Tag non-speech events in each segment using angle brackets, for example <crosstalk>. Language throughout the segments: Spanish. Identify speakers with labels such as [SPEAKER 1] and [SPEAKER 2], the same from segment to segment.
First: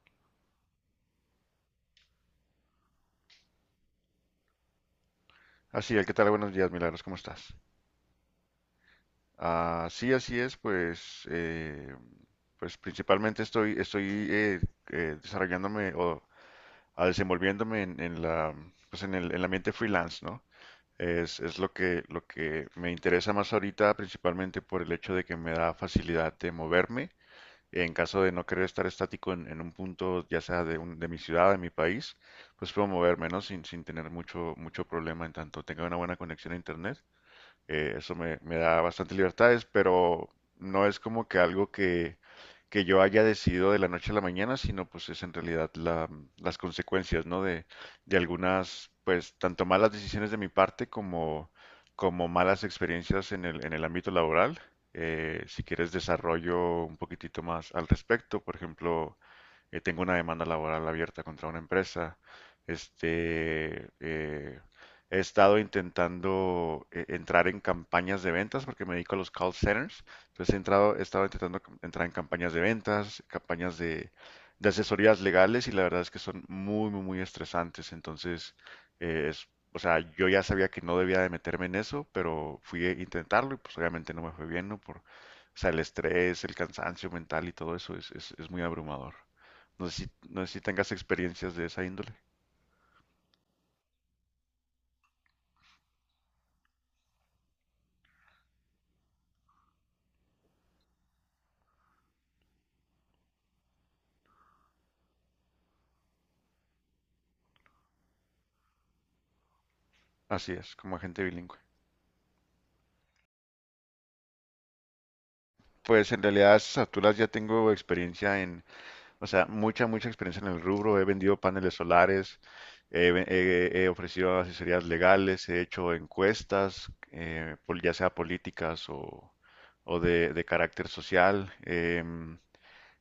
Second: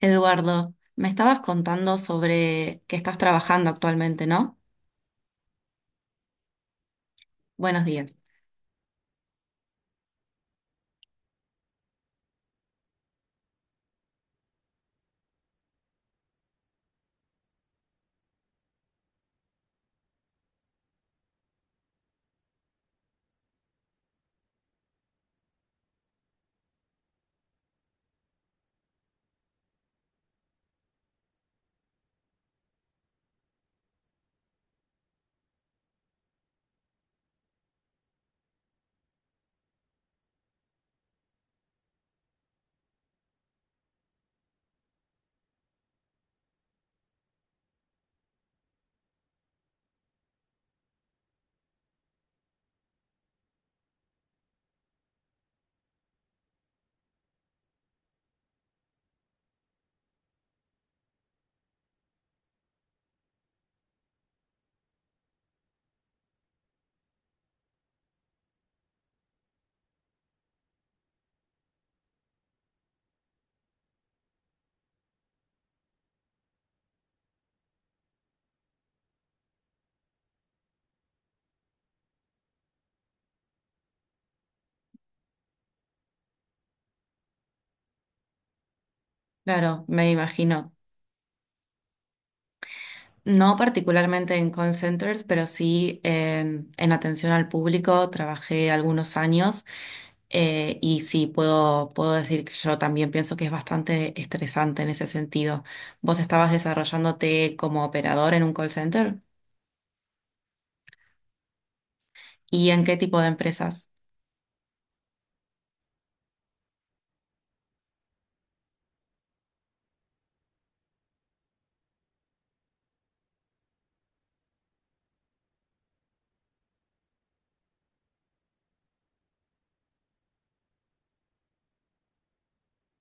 [SPEAKER 1] Eduardo, me estabas contando sobre que estás trabajando actualmente, ¿no?
[SPEAKER 2] Así ¿qué tal? Buenos días, Milagros, ¿cómo estás?
[SPEAKER 1] Buenos días.
[SPEAKER 2] Ah, sí, así es, pues, pues principalmente estoy desarrollándome o desenvolviéndome en pues en el ambiente freelance, ¿no? Es lo que me interesa más ahorita, principalmente por el hecho de que me da facilidad de moverme en caso de no querer estar estático en un punto, ya sea de, de mi ciudad, de mi país, pues puedo moverme, ¿no? Sin tener mucho problema en tanto tenga una buena conexión a internet. Eso me da bastante libertades, pero no es como que algo que yo haya decidido de la noche a la mañana, sino pues es en realidad las consecuencias, ¿no? De algunas, pues, tanto malas decisiones de mi parte como, como malas experiencias en el ámbito laboral. Si quieres desarrollo un poquitito más al respecto, por ejemplo, tengo una demanda laboral abierta contra una empresa. Este, he estado intentando entrar en campañas de ventas porque me dedico a los call centers. Entonces he entrado, he estado intentando entrar en campañas de ventas, campañas de asesorías legales y la verdad es que son muy, muy, muy estresantes. Entonces, eh, es, o sea, yo ya sabía que no debía de meterme en eso, pero fui a intentarlo y pues obviamente no me fue bien, ¿no? Por, o sea, el estrés, el cansancio mental y todo eso es muy abrumador.
[SPEAKER 1] Claro,
[SPEAKER 2] No sé
[SPEAKER 1] me
[SPEAKER 2] si, no sé si
[SPEAKER 1] imagino.
[SPEAKER 2] tengas experiencias de esa índole.
[SPEAKER 1] No particularmente en call centers, pero sí en atención al público. Trabajé algunos años y sí puedo, puedo decir que yo también pienso que es bastante estresante en ese sentido. ¿Vos estabas desarrollándote como operador en un call center?
[SPEAKER 2] Así es, como agente bilingüe.
[SPEAKER 1] ¿Y en qué tipo de empresas?
[SPEAKER 2] Pues en realidad a esas alturas ya tengo experiencia en, o sea, mucha, mucha experiencia en el rubro. He vendido paneles solares, he ofrecido asesorías legales, he hecho encuestas, ya sea políticas o de carácter social.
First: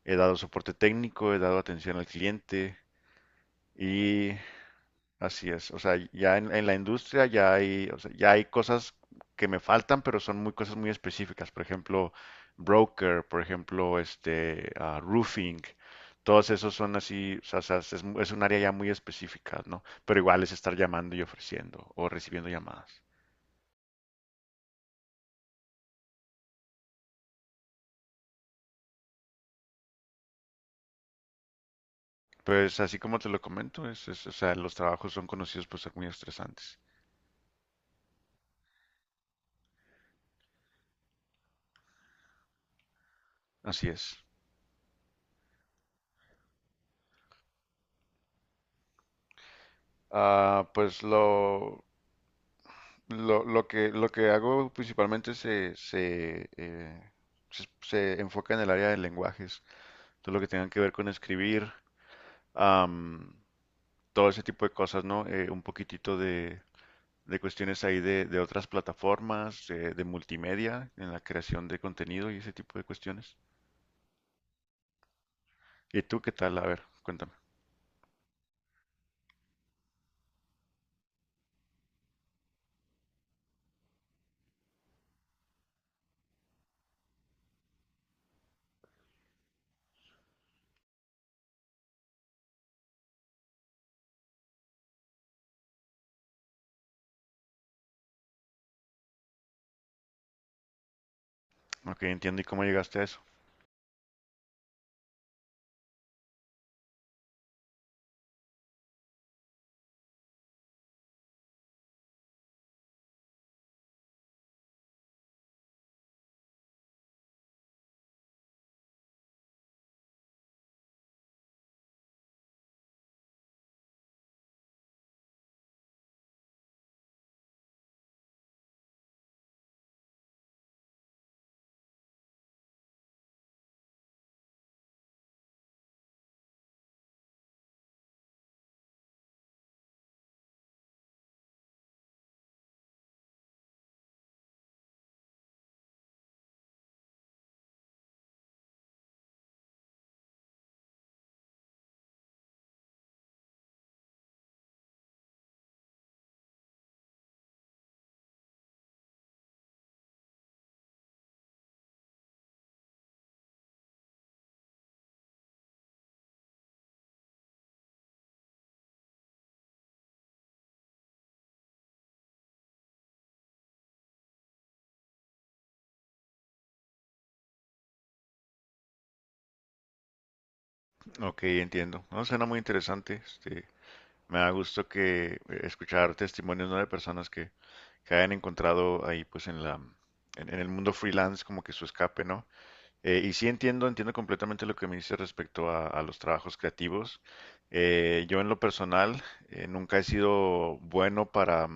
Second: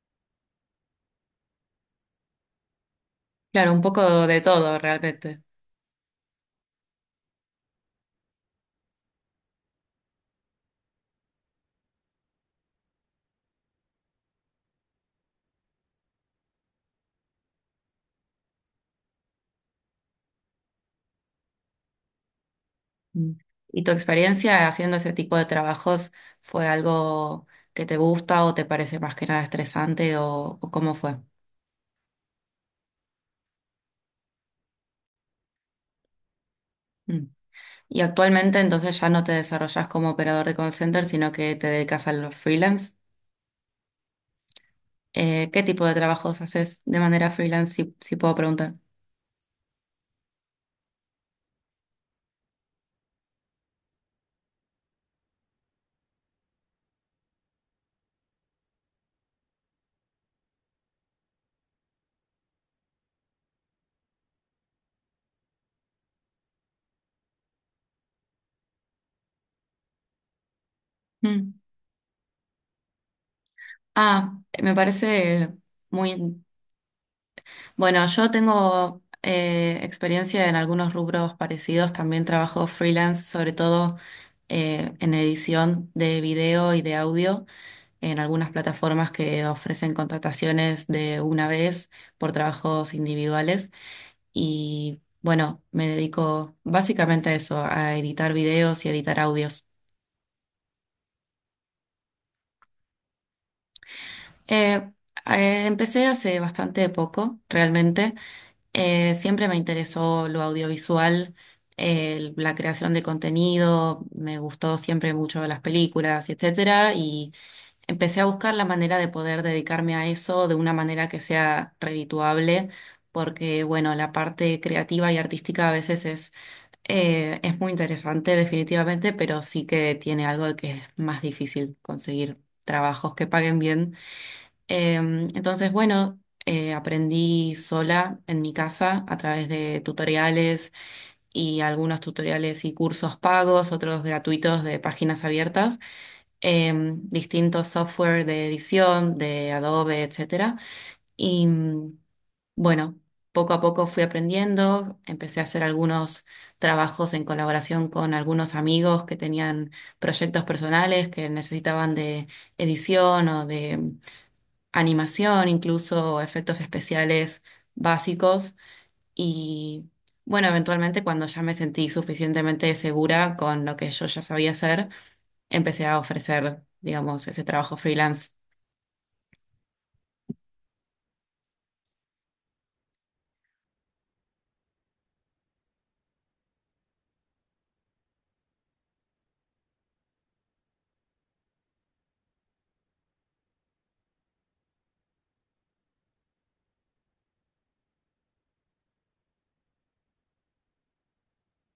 [SPEAKER 2] He dado soporte técnico, he dado atención al cliente
[SPEAKER 1] Claro, un poco
[SPEAKER 2] y
[SPEAKER 1] de todo realmente.
[SPEAKER 2] así es, o sea, ya en la industria ya hay, o sea, ya hay cosas que me faltan, pero son muy cosas muy específicas. Por ejemplo, broker, por ejemplo, este roofing, todos esos son así, o sea, es un área ya muy específica, ¿no? Pero igual es estar llamando y ofreciendo o recibiendo llamadas.
[SPEAKER 1] Mm. ¿Y tu experiencia haciendo ese tipo de trabajos fue algo que te gusta o te parece más que nada estresante o cómo fue?
[SPEAKER 2] Pues así como te lo comento, o sea, los trabajos son conocidos por ser muy estresantes.
[SPEAKER 1] Mm. Y actualmente entonces ya no te desarrollas como operador de call center, sino que te dedicas a los freelance.
[SPEAKER 2] Así es.
[SPEAKER 1] ¿Qué tipo de trabajos haces de manera freelance, si puedo preguntar?
[SPEAKER 2] Ah, pues lo que hago principalmente se enfoca en el área de lenguajes, todo lo que tenga que ver con escribir, am, todo ese tipo de cosas, ¿no? Un poquitito de cuestiones ahí de otras plataformas, de multimedia, en la
[SPEAKER 1] Mm.
[SPEAKER 2] creación de contenido y ese tipo de cuestiones.
[SPEAKER 1] Ah, me parece
[SPEAKER 2] ¿Y
[SPEAKER 1] muy.
[SPEAKER 2] tú qué tal? A ver, cuéntame.
[SPEAKER 1] Bueno, yo tengo experiencia en algunos rubros parecidos. También trabajo freelance, sobre todo en edición de video y de audio, en algunas plataformas que ofrecen contrataciones de una vez por trabajos individuales. Y bueno, me dedico básicamente a eso, a editar videos y editar audios.
[SPEAKER 2] Ok, entiendo. ¿Y cómo llegaste a eso?
[SPEAKER 1] Eh, Empecé hace bastante poco, realmente. Siempre me interesó lo audiovisual, la creación de contenido, me gustó siempre mucho las películas, etcétera, y empecé a buscar la manera de poder dedicarme a eso de una manera que sea redituable, porque bueno, la parte creativa y artística a veces es muy interesante definitivamente, pero sí que tiene algo de que es más difícil conseguir trabajos que paguen bien. Entonces, bueno, aprendí sola en mi casa a través de tutoriales y algunos tutoriales y cursos pagos, otros gratuitos de páginas abiertas, distintos software de edición, de Adobe, etcétera. Y bueno, poco a poco fui aprendiendo, empecé a hacer algunos trabajos en colaboración con algunos amigos que tenían proyectos personales que necesitaban de edición o de animación, incluso efectos especiales básicos. Y bueno, eventualmente cuando ya me sentí suficientemente segura con lo que yo ya sabía hacer, empecé a ofrecer, digamos, ese trabajo freelance.
[SPEAKER 2] Ok, entiendo. No, suena muy interesante. Este, me da gusto que escuchar testimonios, ¿no? De personas que hayan encontrado ahí pues en la en el mundo freelance como que su escape, ¿no? Y sí entiendo, entiendo completamente lo que me dice respecto a los trabajos creativos. Yo en lo personal nunca he sido bueno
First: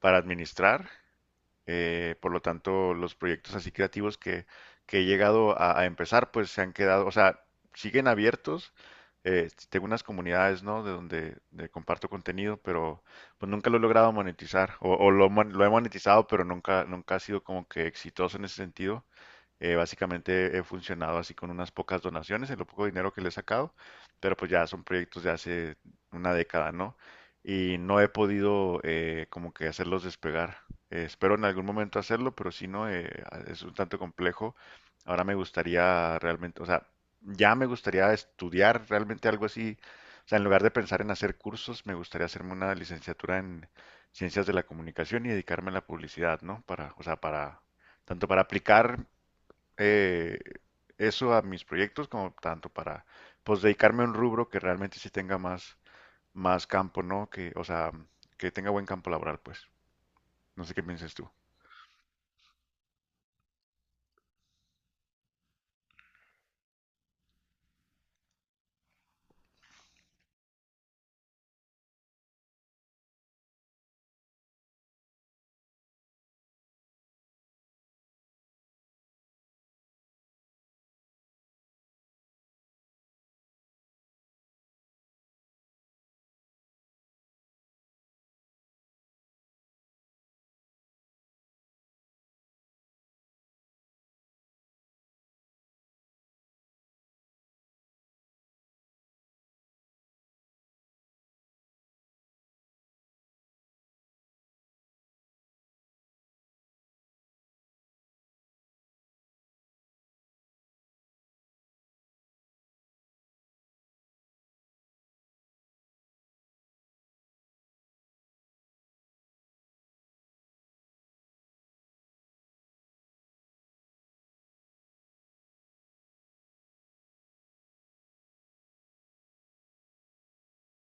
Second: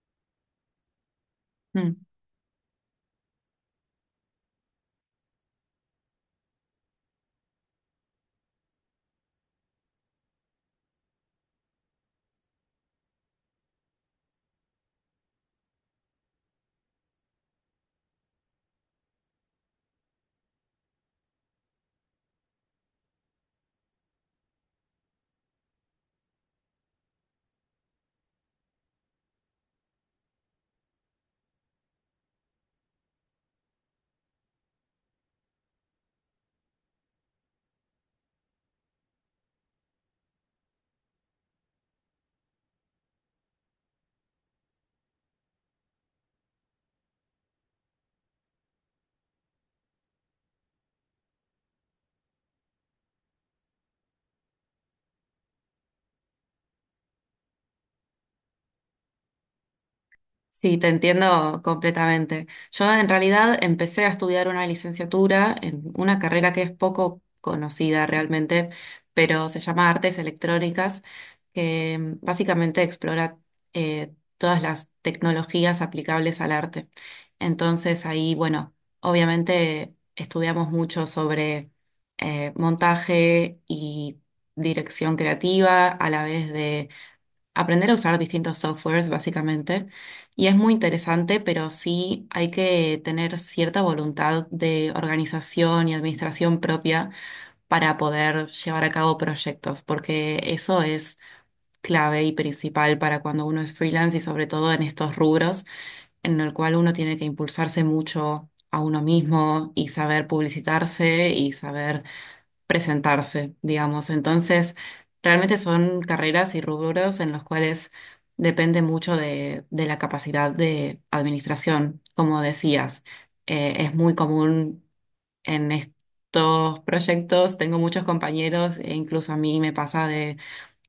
[SPEAKER 2] para administrar. Por lo tanto, los proyectos así creativos que he llegado a empezar, pues se han quedado, o sea, siguen abiertos. Tengo unas comunidades, ¿no? De donde de comparto contenido, pero pues nunca lo he logrado monetizar. O, lo he monetizado, pero nunca, nunca ha sido como que exitoso en ese sentido. Básicamente he funcionado así con unas pocas donaciones, en lo poco dinero que le he sacado, pero pues ya son proyectos de hace una década, ¿no? Y no he podido como que hacerlos despegar. Espero en algún momento hacerlo, pero si no, es un tanto complejo. Ahora me gustaría realmente, o sea, ya me gustaría estudiar realmente algo así. O sea, en lugar de pensar en hacer cursos, me gustaría hacerme una licenciatura en ciencias de la comunicación y dedicarme a la publicidad, ¿no? Para, o sea, para, tanto para aplicar eh, eso a mis proyectos como tanto para pues dedicarme a un rubro que realmente sí tenga más, más campo, ¿no? Que, o sea, que tenga buen campo laboral, pues. No sé
[SPEAKER 1] Sí,
[SPEAKER 2] qué
[SPEAKER 1] te
[SPEAKER 2] piensas tú.
[SPEAKER 1] entiendo completamente. Yo en realidad empecé a estudiar una licenciatura en una carrera que es poco conocida realmente, pero se llama Artes Electrónicas, que básicamente explora todas las tecnologías aplicables al arte. Entonces ahí, bueno, obviamente estudiamos mucho sobre montaje y dirección creativa, a la vez de aprender a usar distintos softwares, básicamente. Y es muy interesante, pero sí hay que tener cierta voluntad de organización y administración propia para poder llevar a cabo proyectos, porque eso es clave y principal para cuando uno es freelance y sobre todo en estos rubros en el cual uno tiene que impulsarse mucho a uno mismo y saber publicitarse y saber presentarse, digamos. Entonces, realmente son carreras y rubros en los cuales depende mucho de la capacidad de administración. Como decías, es muy común en estos proyectos, tengo muchos compañeros e incluso a mí me pasa de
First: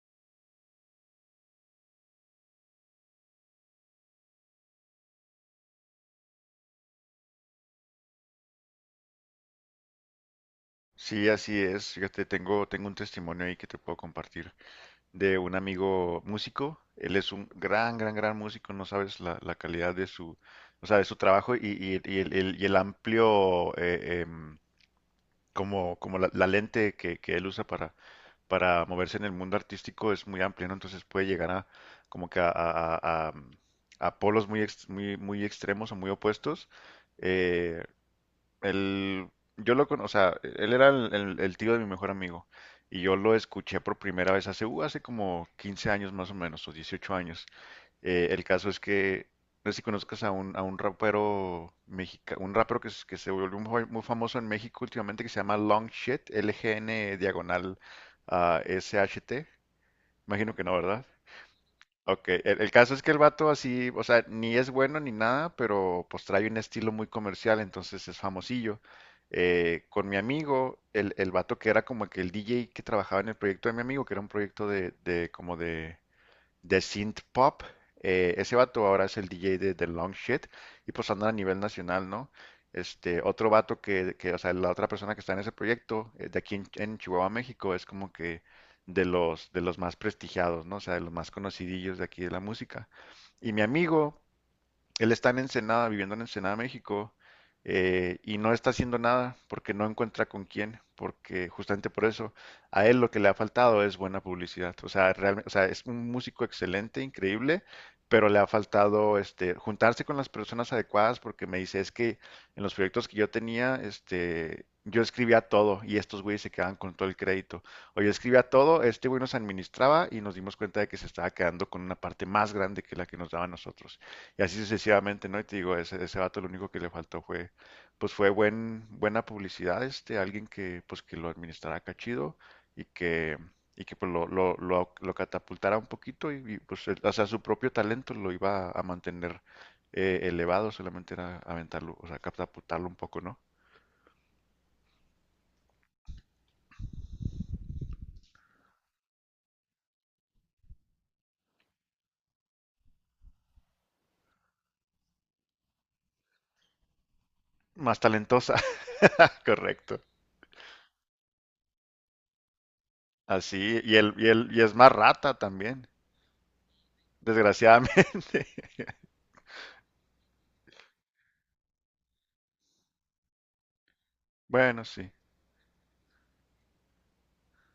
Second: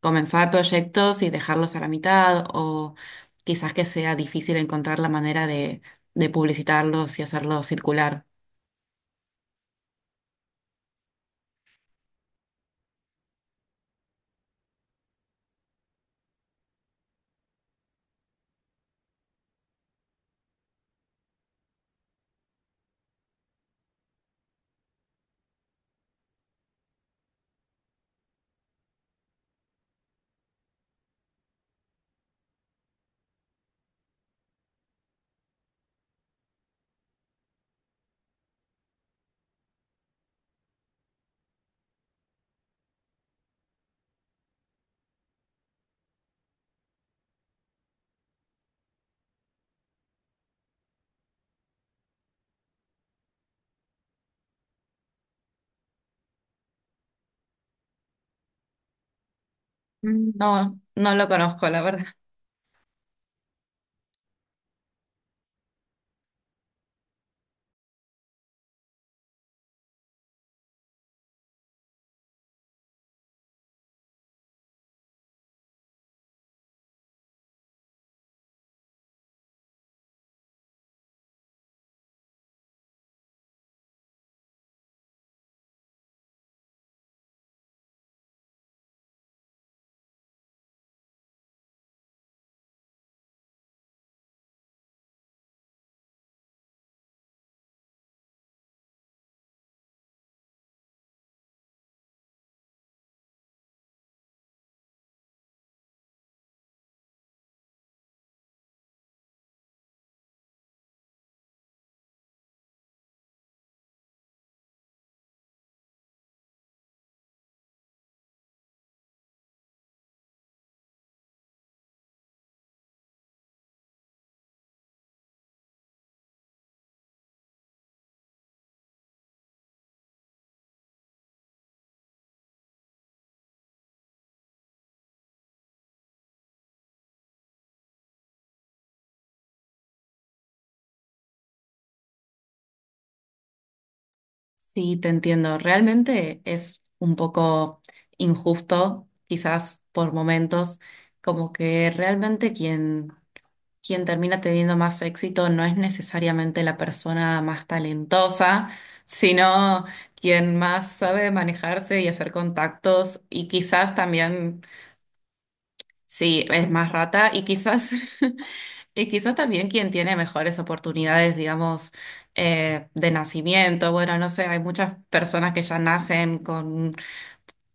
[SPEAKER 1] comenzar proyectos y dejarlos a la mitad o quizás que sea difícil encontrar la manera de publicitarlos y hacerlos circular.
[SPEAKER 2] Sí, así es. Fíjate, tengo un testimonio ahí que te puedo compartir de un amigo músico. Él es un gran, gran, gran músico. No sabes la, la calidad de su, o sea, de su trabajo y el amplio como, como la lente que él usa para moverse en el mundo artístico es muy amplia, ¿no? Entonces puede llegar a como que a polos muy, muy, muy extremos o muy opuestos. Eh, él- yo lo con, o sea, él era el tío de mi mejor amigo y yo lo escuché por primera vez hace, hace como 15 años más o menos, o 18 años. El caso es que, no sé si conozcas a un rapero mexicano, un rapero que, que se volvió muy, muy famoso en México últimamente que se llama Long Shit, LGN diagonal SHT.
[SPEAKER 1] Mm,
[SPEAKER 2] Imagino que no,
[SPEAKER 1] no,
[SPEAKER 2] ¿verdad?
[SPEAKER 1] no lo conozco, la verdad.
[SPEAKER 2] Ok, el caso es que el vato así, o sea, ni es bueno ni nada, pero pues trae un estilo muy comercial, entonces es famosillo. Con mi amigo, el vato que era como que el DJ que trabajaba en el proyecto de mi amigo, que era un proyecto de como de synth pop. Ese vato ahora es el DJ de The Long Shit y pues andan a nivel nacional, ¿no? Este, otro vato que, o sea, la otra persona que está en ese proyecto, de aquí en Chihuahua, México, es como que de los más prestigiados, ¿no? O sea, de los más conocidillos de aquí de la música. Y mi amigo, él está en Ensenada, viviendo en Ensenada, México, y no está haciendo nada porque no encuentra con quién, porque justamente por eso a él lo que le ha faltado es buena publicidad. O sea, realmente, o sea, es un músico excelente, increíble, pero le ha faltado este, juntarse con las personas adecuadas porque me dice, es que en los proyectos que yo tenía, este, yo escribía todo y estos güeyes se quedaban con todo el crédito. O yo escribía todo, este güey nos administraba y nos dimos cuenta de que se estaba quedando con una parte más grande que la que nos daba a nosotros. Y así sucesivamente, ¿no? Y te digo, ese vato lo único que le faltó fue, pues fue buen, buena publicidad, este, alguien que, pues que lo administrara acá chido y que, y que pues lo catapultara un poquito y, pues, o sea, su propio talento lo iba a mantener elevado, solamente era aventarlo, o sea, catapultarlo un poco, ¿no?
[SPEAKER 1] Sí, te entiendo. Realmente es un poco injusto, quizás por momentos, como que realmente quien termina teniendo más éxito no es necesariamente la persona más
[SPEAKER 2] Más talentosa,
[SPEAKER 1] talentosa,
[SPEAKER 2] <laughs>
[SPEAKER 1] sino
[SPEAKER 2] correcto.
[SPEAKER 1] quien más sabe manejarse y hacer contactos y
[SPEAKER 2] Así,
[SPEAKER 1] quizás
[SPEAKER 2] y él, y
[SPEAKER 1] también.
[SPEAKER 2] es más rata también,
[SPEAKER 1] Sí, es más rata y quizás, <laughs>
[SPEAKER 2] desgraciadamente. <laughs>
[SPEAKER 1] y quizás también quien tiene mejores oportunidades, digamos, de nacimiento. Bueno, no sé, hay
[SPEAKER 2] Bueno,
[SPEAKER 1] muchas
[SPEAKER 2] sí.
[SPEAKER 1] personas que ya nacen con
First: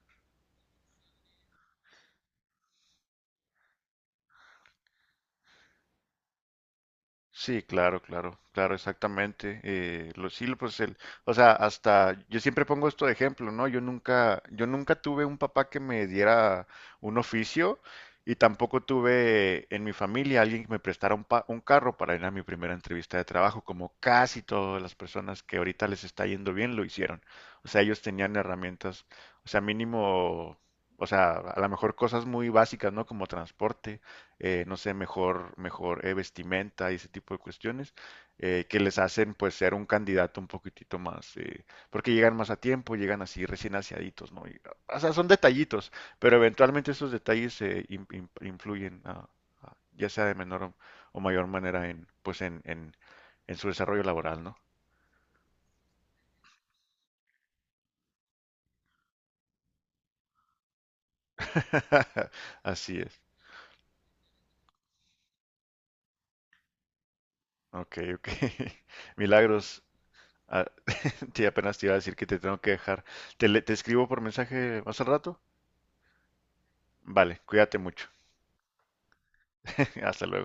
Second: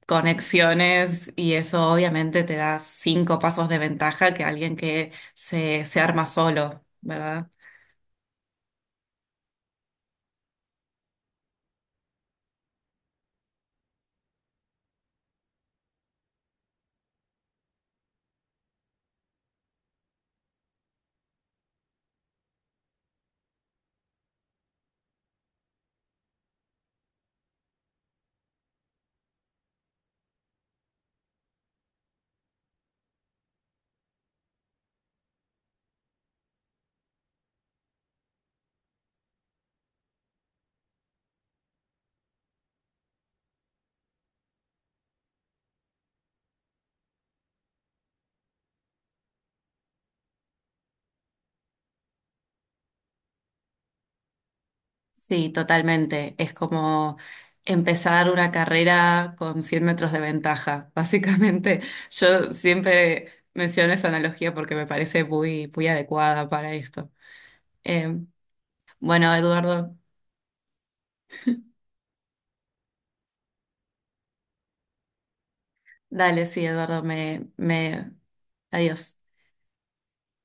[SPEAKER 1] conexiones y eso obviamente te da 5 pasos de ventaja que alguien que se arma solo, ¿verdad?
[SPEAKER 2] Sí, claro, claro, claro, exactamente. Sí, pues el, o sea, hasta yo siempre pongo esto de ejemplo, ¿no? Yo nunca tuve un papá que me diera un oficio y tampoco tuve en mi familia alguien que me prestara un, un carro para ir a mi primera entrevista de trabajo, como casi todas las personas que ahorita les está yendo bien lo hicieron. O sea, ellos tenían herramientas, o sea, mínimo, o sea, a lo mejor cosas muy básicas, ¿no? Como transporte no sé, mejor, mejor vestimenta y ese tipo de cuestiones, que les hacen pues ser un candidato un poquitito más, porque llegan más a tiempo, llegan así recién aseaditos, ¿no? Y, o sea, son detallitos, pero eventualmente esos detalles influyen, ya sea de menor o mayor manera en, en su desarrollo laboral, ¿no?
[SPEAKER 1] Sí, totalmente. Es como empezar una carrera con 100 metros de ventaja. <laughs> Básicamente,
[SPEAKER 2] <laughs>
[SPEAKER 1] yo
[SPEAKER 2] Así es.
[SPEAKER 1] siempre menciono esa analogía porque me parece muy, muy adecuada para esto.
[SPEAKER 2] Ok,
[SPEAKER 1] Eh,
[SPEAKER 2] ok. <laughs>
[SPEAKER 1] bueno,
[SPEAKER 2] Milagros.
[SPEAKER 1] Eduardo,
[SPEAKER 2] Ah, <laughs> sí, apenas te iba a decir que te tengo que dejar. Te escribo por mensaje más al rato.
[SPEAKER 1] dale, sí, Eduardo,
[SPEAKER 2] Vale, cuídate mucho.
[SPEAKER 1] adiós.
[SPEAKER 2] <laughs> Hasta luego.